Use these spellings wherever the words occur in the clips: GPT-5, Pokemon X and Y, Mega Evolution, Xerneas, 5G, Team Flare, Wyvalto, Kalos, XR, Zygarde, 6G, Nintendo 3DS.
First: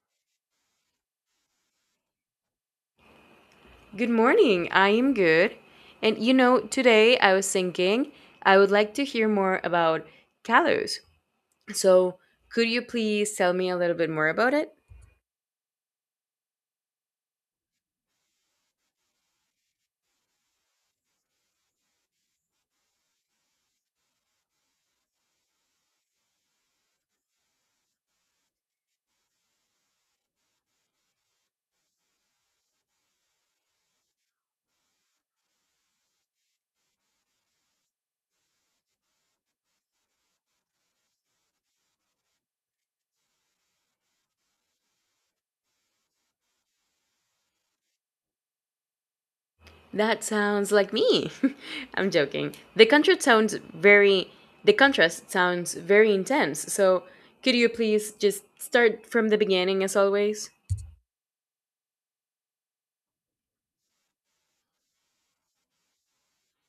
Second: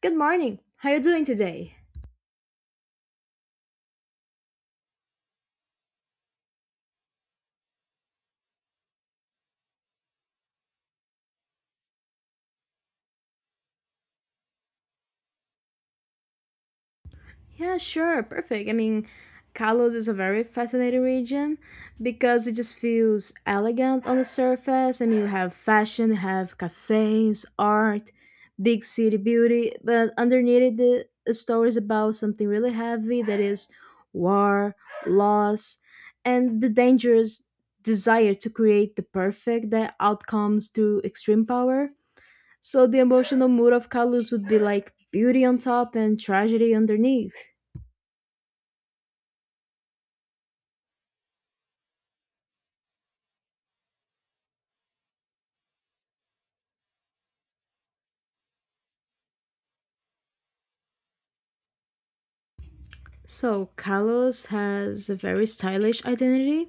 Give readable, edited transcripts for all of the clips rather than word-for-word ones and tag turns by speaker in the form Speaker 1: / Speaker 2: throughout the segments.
Speaker 1: Good morning. How you doing today?
Speaker 2: Good morning. I am good. And you know, today I was thinking I would like to hear more about Kalos. So, could you please tell me a little bit more about it?
Speaker 1: Yeah, sure. Perfect. Kalos is a very fascinating region because it just feels elegant on the surface. You have fashion, you have cafes, art, big city beauty, but underneath it, the story is about something really heavy that is war, loss, and the dangerous desire to create the perfect that outcomes through extreme power. So the emotional mood of Kalos would be like beauty on top and tragedy underneath.
Speaker 2: That sounds like me. I'm joking. The contrast sounds very intense. So, could you please just start from the beginning as always?
Speaker 1: So Kalos has a very stylish identity.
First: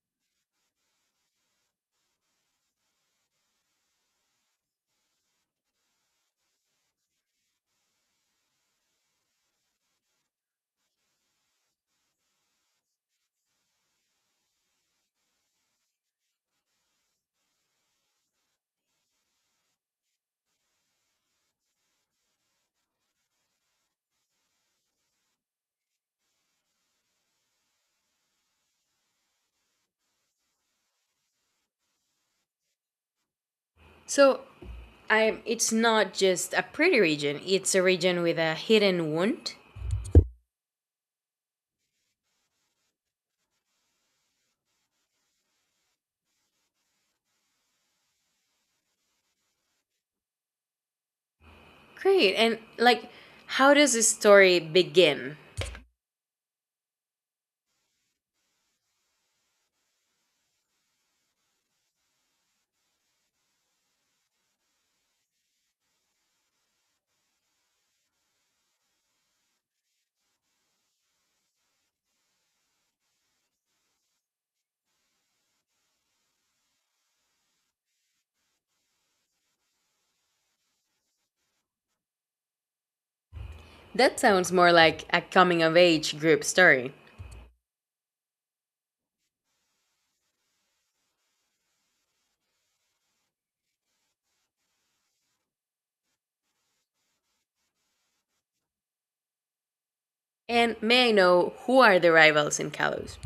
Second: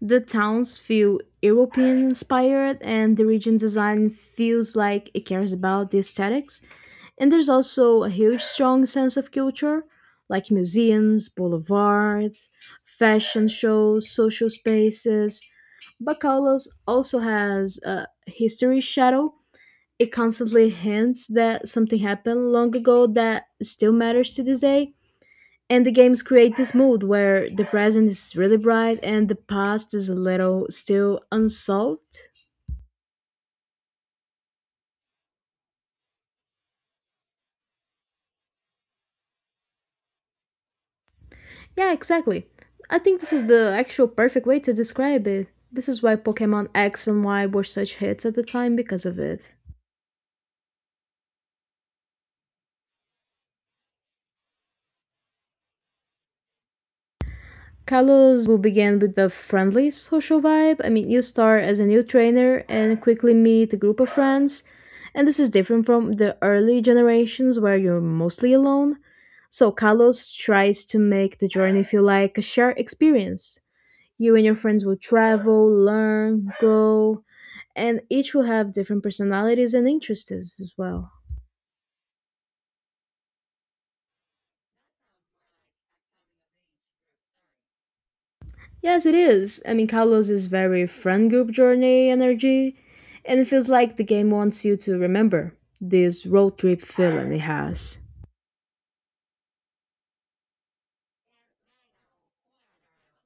Speaker 1: The towns feel European inspired and the region design feels like it cares about the aesthetics. And there's also a huge strong sense of culture, like museums, boulevards, fashion shows, social spaces. But Kalos also has a history shadow. It constantly hints that something happened long ago that still matters to this day. And the games create this mood where the present is really bright and the past is a little still unsolved.
Speaker 2: So, I it's not just a pretty region. It's a region with a hidden wound.
Speaker 1: Yeah, exactly. I think this is the actual perfect way to describe it. This is why Pokemon X and Y were such hits at the time because of it.
Speaker 2: Great. How does this story begin?
Speaker 1: Carlos will begin with the friendly social vibe. You start as a new trainer and quickly meet a group of friends, and this is different from the early generations where you're mostly alone. So, Carlos tries to make the journey feel like a shared experience. You and your friends will travel, learn, grow, and each will have different personalities and interests as well.
Speaker 2: That sounds more like a coming of age group story.
Speaker 1: Yes, it is. Kalos is very friend group journey energy, and it feels like the game wants you to remember this road trip feeling it has.
Speaker 2: And may I know who are the rivals in Kalos?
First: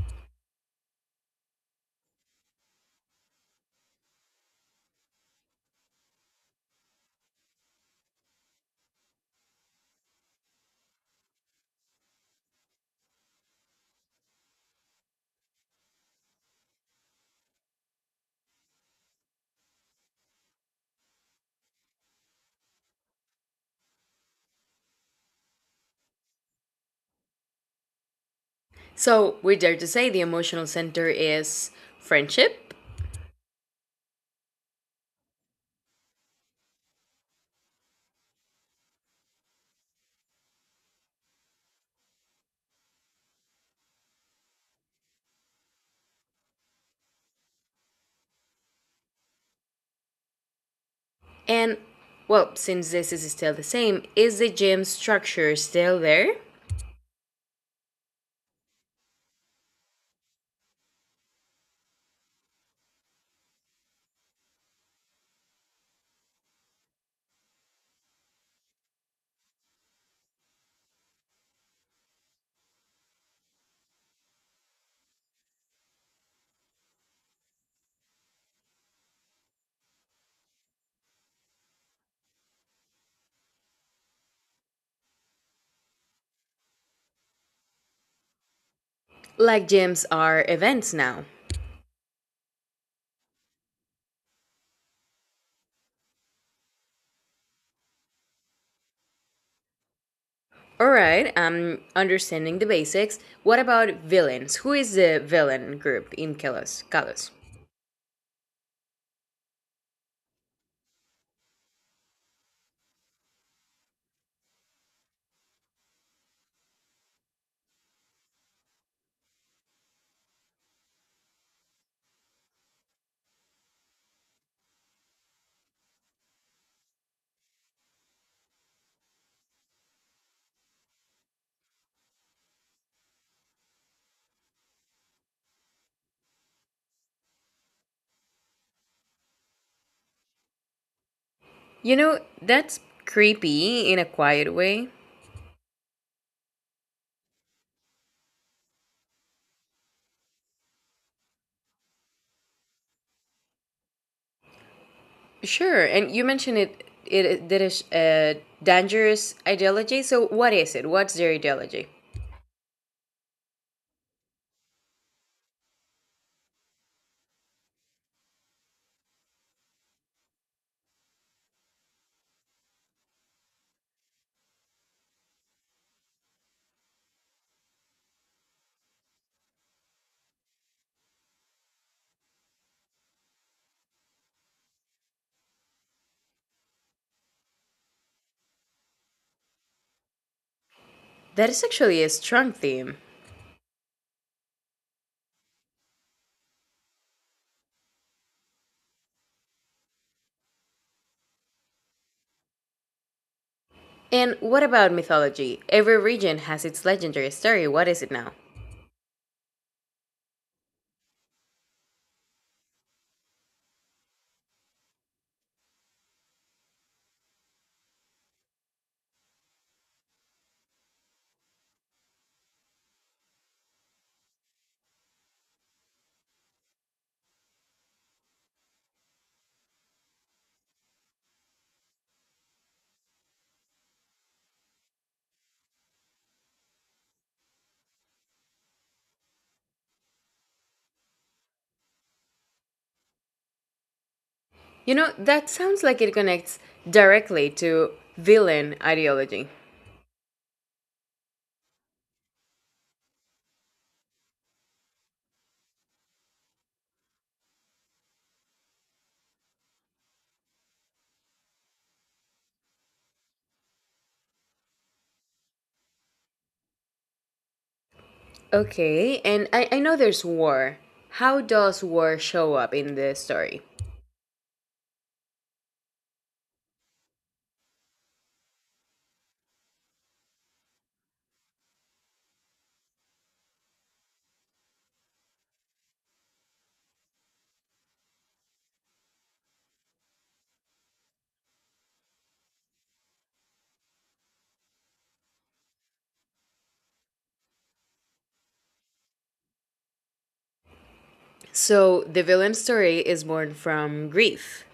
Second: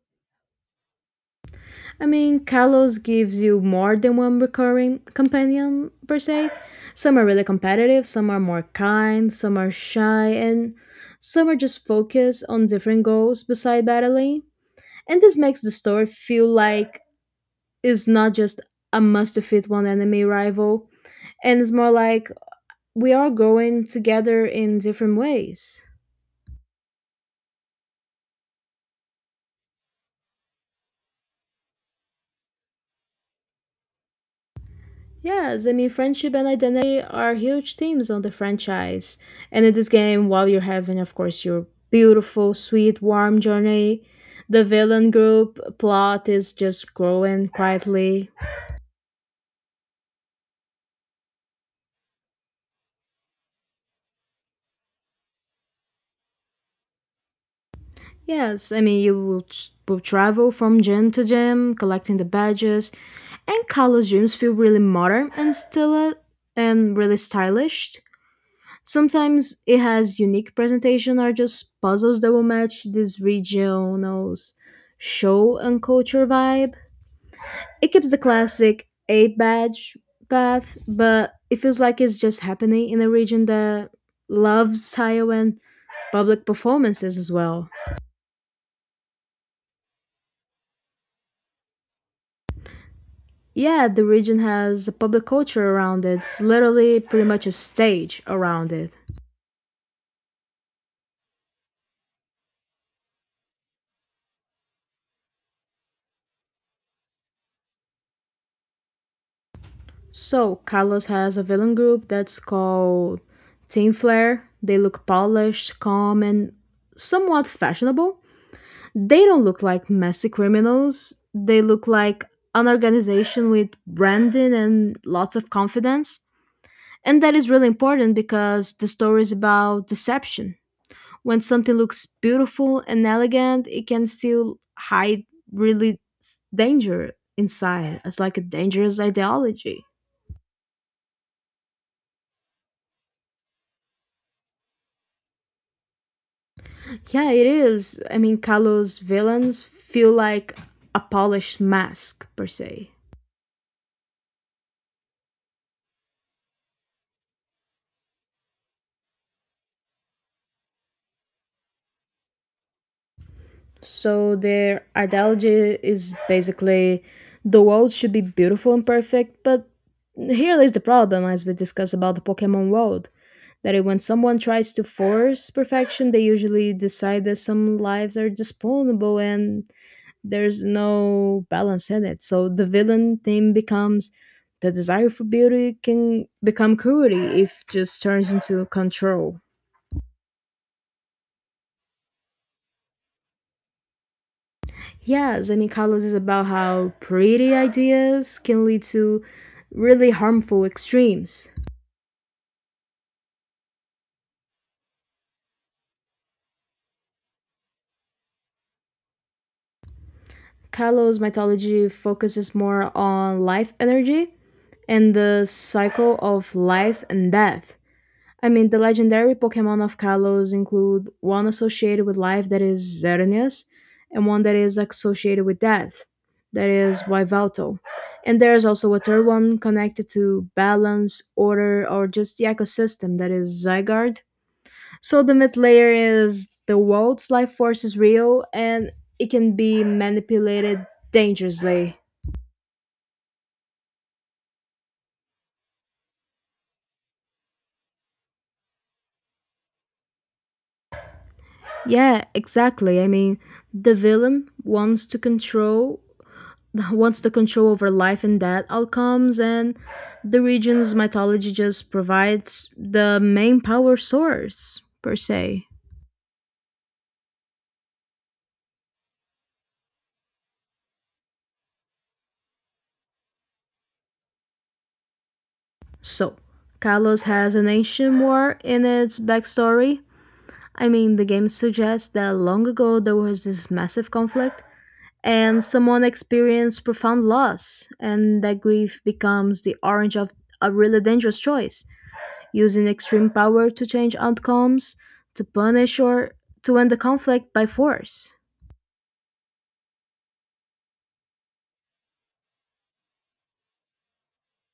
Speaker 1: Kalos gives you more than one recurring companion per se. Some are really competitive, some are more kind, some are shy, and some are just focused on different goals beside battling. And this makes the story feel like it's not just a must defeat one enemy rival, and it's more like we are growing together in different ways.
Speaker 2: So, we dare to say the emotional center is friendship.
Speaker 1: Yes, friendship and identity are huge themes on the franchise. And in this game, while you're having, of course, your beautiful, sweet, warm journey, the villain group plot is just growing quietly.
Speaker 2: And, well, since this is still the same, is the gym structure still there?
Speaker 1: Yes, I mean, you will, will travel from gym to gym, collecting the badges, and college gyms feel really modern and still and really stylish. Sometimes it has unique presentation or just puzzles that will match this regional's show and culture vibe. It keeps the classic A badge path, but it feels like it's just happening in a region that loves style and public performances as well.
Speaker 2: Like, gyms are events now.
Speaker 1: Yeah, the region has a public culture around it. It's literally pretty much a stage around it.
Speaker 2: Alright, I'm understanding the basics. What about villains? Who is the villain group in Kalos? Kalos.
Speaker 1: So, Carlos has a villain group that's called Team Flare. They look polished, calm, and somewhat fashionable. They don't look like messy criminals. They look like an organization with branding and lots of confidence. And that is really important because the story is about deception. When something looks beautiful and elegant, it can still hide really danger inside. It's like a dangerous ideology.
Speaker 2: You know, that's creepy in a quiet way.
Speaker 1: Yeah, it is. Kalo's villains feel like a polished mask, per se.
Speaker 2: Sure, and you mentioned it. That is a dangerous ideology. So, what is it? What's their ideology?
Speaker 1: So their ideology is basically the world should be beautiful and perfect, but here is the problem, as we discussed about the Pokemon world. That it, when someone tries to force perfection, they usually decide that some lives are disposable and there's no balance in it. So the villain theme becomes the desire for beauty can become cruelty if just turns into control.
Speaker 2: That is actually a strong theme.
Speaker 1: Yeah, Zemikalos is about how pretty ideas can lead to really harmful extremes.
Speaker 2: And what about mythology? Every region has its legendary story. What is it now?
Speaker 1: Kalos mythology focuses more on life energy and the cycle of life and death. The legendary Pokemon of Kalos include one associated with life that is Xerneas, and one that is associated with death, that is Wyvalto. And there is also a third one connected to balance, order, or just the ecosystem, that is Zygarde. So the myth layer is the world's life force is real and it can be manipulated dangerously.
Speaker 2: You know, that sounds like it connects directly to villain ideology.
Speaker 1: Yeah, exactly. I mean, the villain wants to control wants the control over life and death outcomes, and the region's mythology just provides the main power source, per se.
Speaker 2: Okay, and I know there's war. How does war show up in the story?
Speaker 1: So, Kalos has an ancient war in its backstory. The game suggests that long ago there was this massive conflict, and someone experienced profound loss, and that grief becomes the orange of a really dangerous choice using extreme power to change outcomes, to punish or to end the conflict by force.
Speaker 2: So the villain story is born from grief.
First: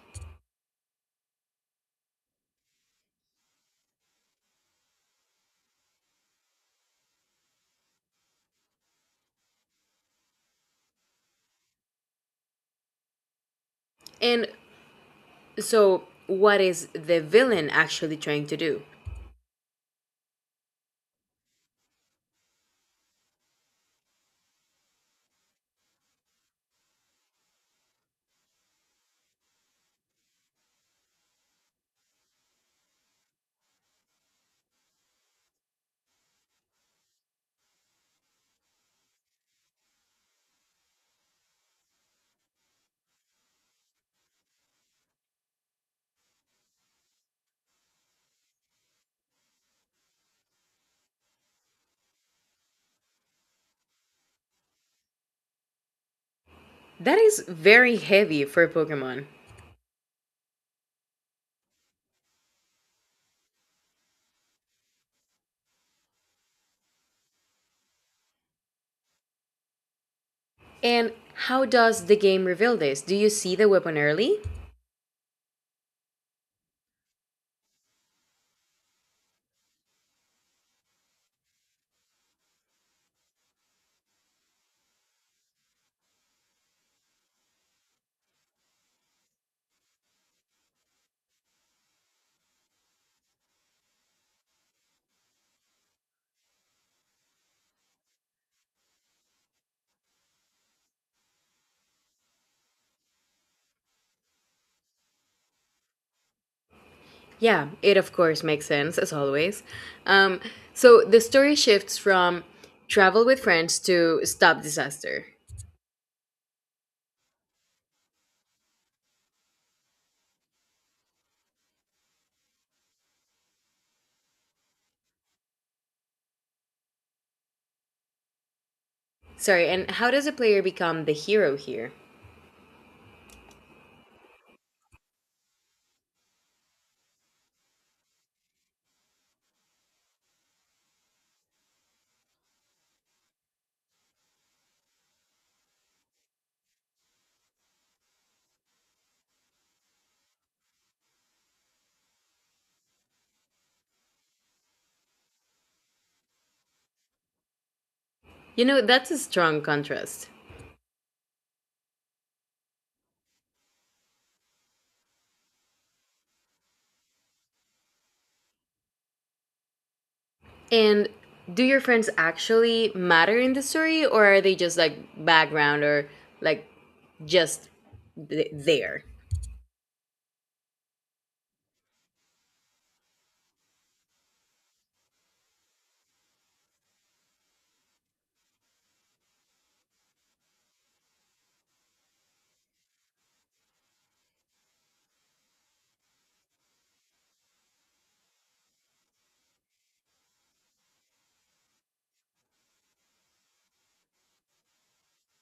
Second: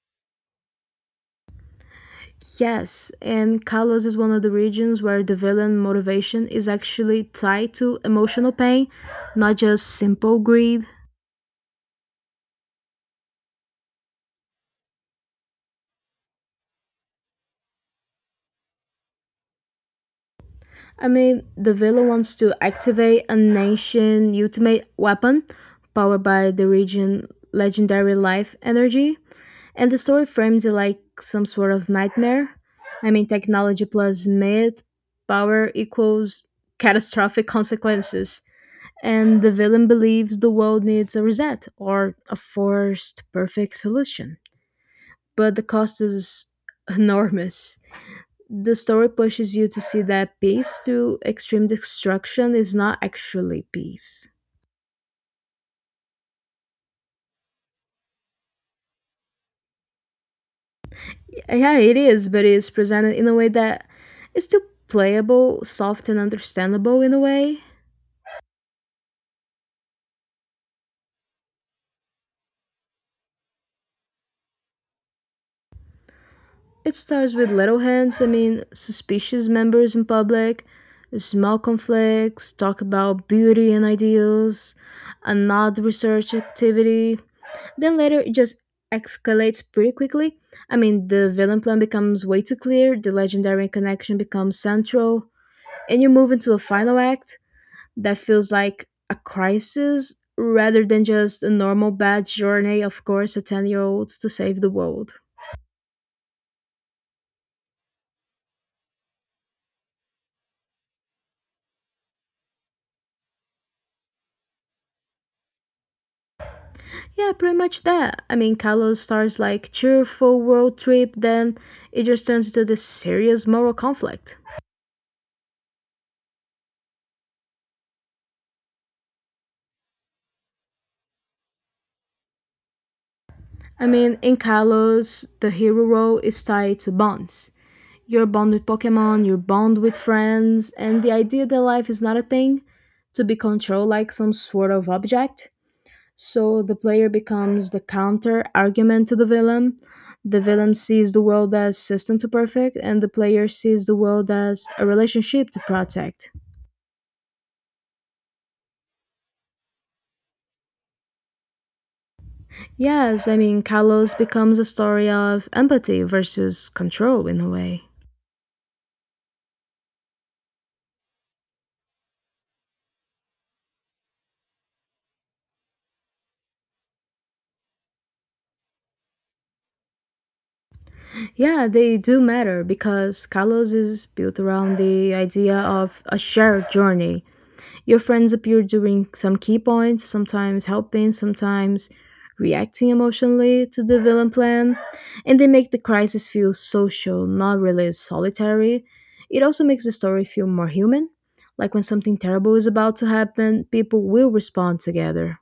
Speaker 1: Yes, and Kalos is one of the regions where the villain motivation is actually tied to emotional pain, not just simple greed.
Speaker 2: And so what is the villain actually trying to do?
Speaker 1: The villain wants to activate an ancient ultimate weapon powered by the region legendary life energy. And the story frames it like some sort of nightmare. I mean, technology plus myth, power equals catastrophic consequences. And the villain believes the world needs a reset or a forced perfect solution. But the cost is enormous. The story pushes you to see that peace through extreme destruction is not actually peace.
Speaker 2: That is very heavy for Pokemon.
Speaker 1: Yeah, it is, but it's presented in a way that is still playable, soft, and understandable in a way.
Speaker 2: And how does the game reveal this? Do you see the weapon early?
Speaker 1: It starts with little hints, I mean, suspicious members in public, small conflicts, talk about beauty and ideals, an odd research activity. Then later it just escalates pretty quickly. The villain plan becomes way too clear, the legendary connection becomes central, and you move into a final act that feels like a crisis rather than just a normal bad journey of course a 10-year-old year old to save the world.
Speaker 2: Yeah, it of course makes sense, as always. Um, so the story shifts from travel with friends to stop disaster.
Speaker 1: Yeah, pretty much that. Kylo starts like cheerful world trip, then it just turns into this serious moral conflict.
Speaker 2: Sorry, and how does a player become the hero here?
Speaker 1: I mean, in Kalos, the hero role is tied to bonds. Your bond with Pokemon, your bond with friends, and the idea that life is not a thing to be controlled like some sort of object. So the player becomes the counter argument to the villain. The villain sees the world as system to perfect, and the player sees the world as a relationship to protect.
Speaker 2: You know, that's a strong contrast.
Speaker 1: Yes, Kalos becomes a story of empathy versus control in a way.
Speaker 2: And do your friends actually matter in the story, or are they just background, or like just there?
Speaker 1: Yeah, they do matter because Kalos is built around the idea of a shared journey. Your friends appear during some key points, sometimes helping, sometimes reacting emotionally to the villain plan, and they make the crisis feel social, not really solitary. It also makes the story feel more human. Like when something terrible is about to happen, people will respond together.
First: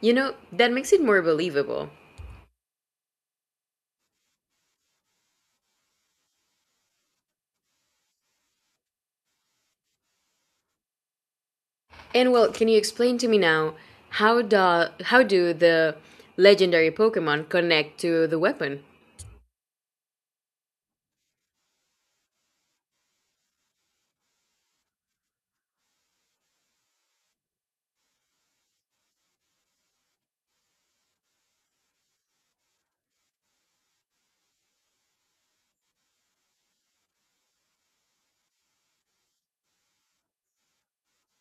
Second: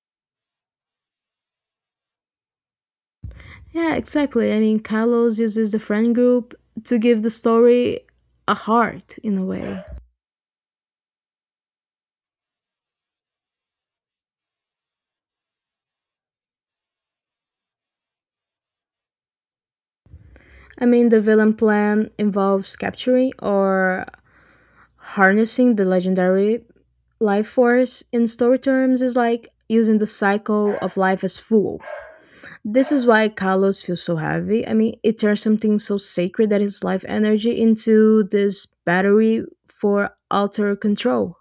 Speaker 2: You know, that makes it more believable.
Speaker 1: Yeah, exactly. Kalos uses the friend group to give the story a heart in a way.
Speaker 2: And well, can you explain to me now how do the legendary Pokemon connect to the weapon?
Speaker 1: The villain plan involves capturing or harnessing the legendary life force in story terms is like using the cycle of life as fuel. This is why Kalos feels so heavy. It turns something so sacred that is life energy into this battery for outer control.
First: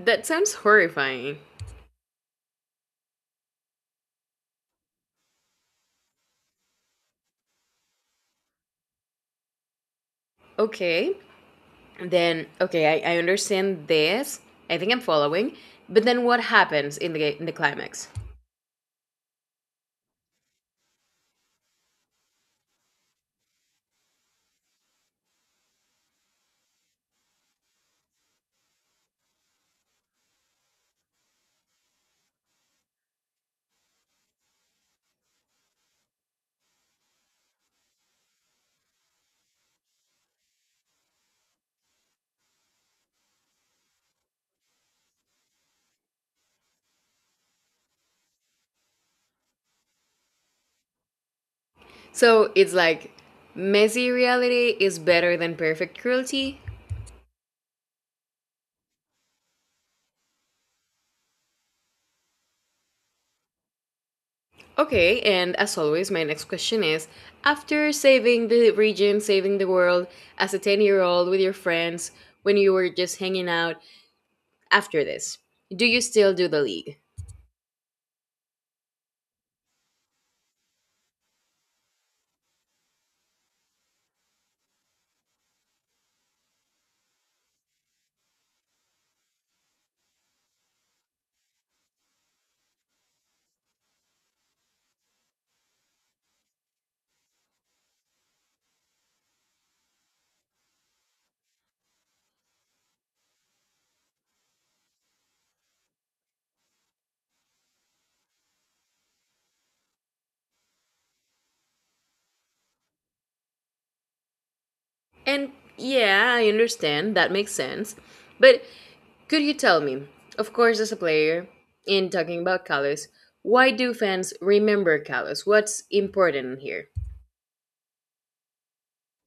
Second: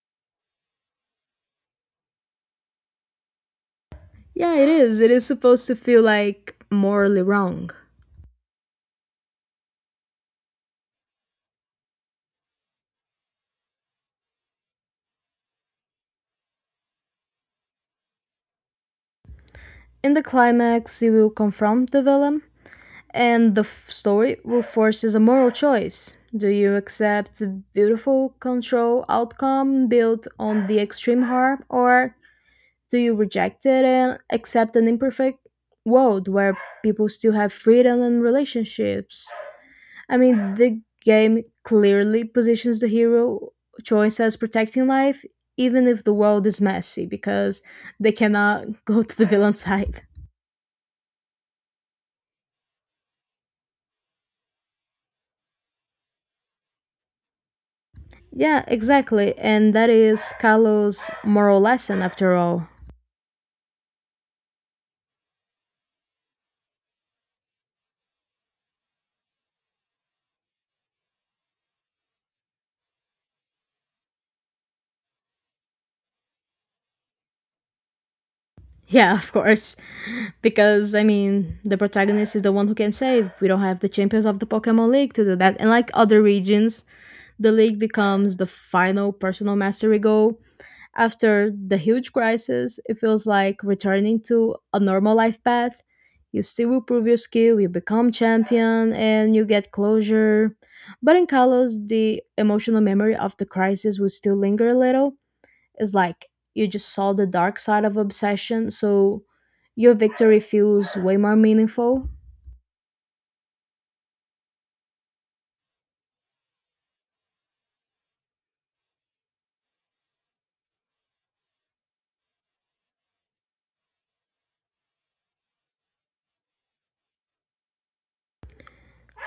Speaker 2: That sounds horrifying.
Speaker 1: Yeah, it is. It is supposed to feel like morally wrong.
Speaker 2: Okay, then okay, I understand this. I think I'm following. But then what happens in the climax?
Speaker 1: In the climax, he will confront the villain, and the story will force us a moral choice. Do you accept the beautiful control outcome built on the extreme harm, or do you reject it and accept an imperfect world where people still have freedom and relationships? I mean, the game clearly positions the hero choice as protecting life, even if the world is messy, because they cannot go to the villain side.
Speaker 2: So it's like messy reality is better than perfect cruelty?
Speaker 1: Yeah, exactly. And that is Kalo's moral lesson after all.
Speaker 2: Okay, and as always, my next question is, after saving the region, saving the world as a 10-year-old year old with your friends when you were just hanging out, after this, do you still do the league?
Speaker 1: Yeah, of course. Because, I mean, the protagonist is the one who can save. We don't have the champions of the Pokemon League to do that. And like other regions, the league becomes the final personal mastery goal. After the huge crisis, it feels like returning to a normal life path. You still improve your skill, you become champion, and you get closure. But in Kalos, the emotional memory of the crisis will still linger a little. It's like you just saw the dark side of obsession, so your victory feels way more meaningful.
Speaker 2: And yeah, I understand, that makes sense. But could you tell me, of course, as a player, in talking about Kalos, why do fans remember Kalos? What's important here?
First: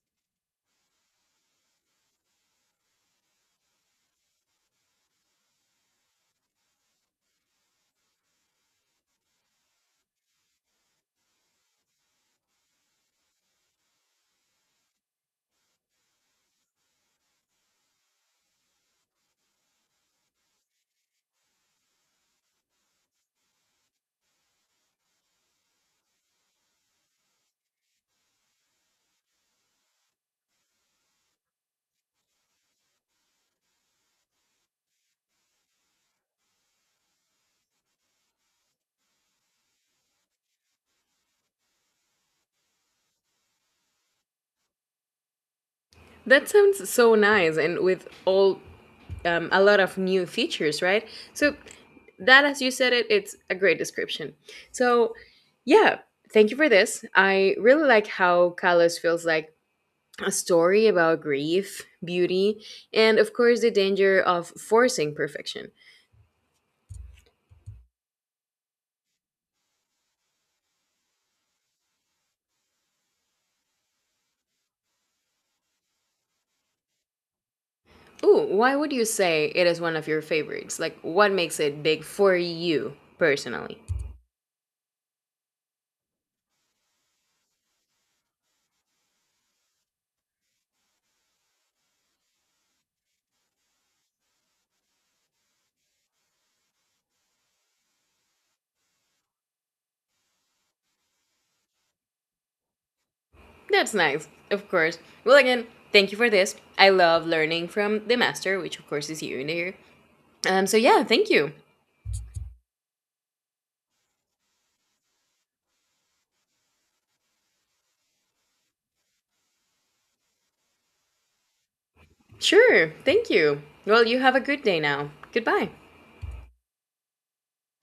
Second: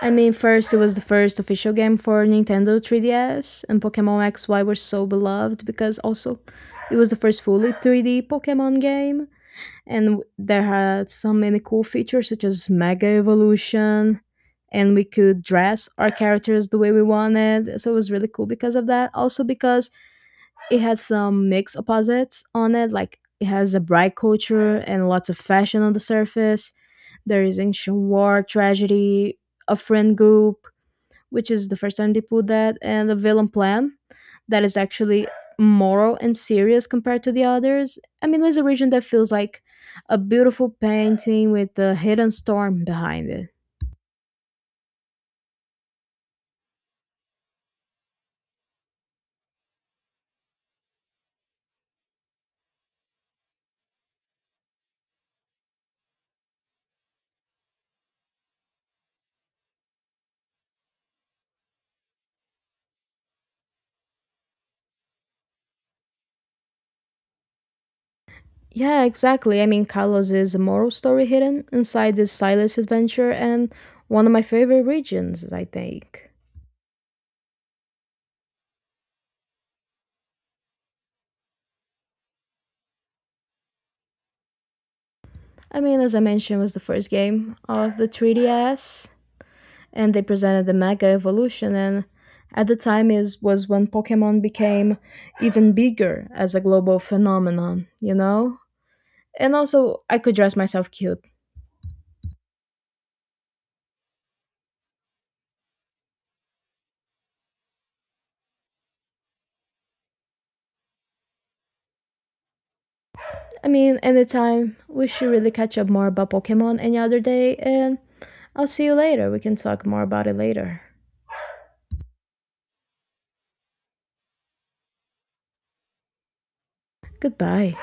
Speaker 1: I mean, first, it was the first official game for Nintendo 3DS, and Pokemon XY were so beloved because also it was the first fully 3D Pokemon game, and there had so many cool features such as Mega Evolution, and we could dress our characters the way we wanted. So it was really cool because of that. Also, because it had some mixed opposites on it, like it has a bright culture and lots of fashion on the surface. There is ancient war, tragedy, a friend group, which is the first time they put that, and the villain plan that is actually moral and serious compared to the others. There's a region that feels like a beautiful painting with a hidden storm behind it.
Speaker 2: That sounds so nice and with all a lot of new features, right? So that, as you said it, it's a great description. So yeah, thank you for this. I really like how Kalos feels like a story about grief, beauty, and of course the danger of forcing perfection.
Speaker 1: Yeah, exactly. Kalos is a moral story hidden inside this Silas adventure and one of my favorite regions, I think.
Speaker 2: Ooh, why would you say it is one of your favorites? Like what makes it big for you personally?
Speaker 1: I mean, as I mentioned, was the first game of the 3DS, and they presented the Mega Evolution. And at the time, is was when Pokemon became even bigger as a global phenomenon. You know. And also, I could dress myself cute.
Speaker 2: That's nice, of course. Well, again, thank you for this. I love learning from the master, which of course is you in here. So yeah, thank you.
Speaker 1: I mean, anytime we should really catch up more about Pokemon any other day, and I'll see you later. We can talk more about it later.
Speaker 2: Sure, thank you. Well, you have a good day now. Goodbye.
Speaker 1: Goodbye.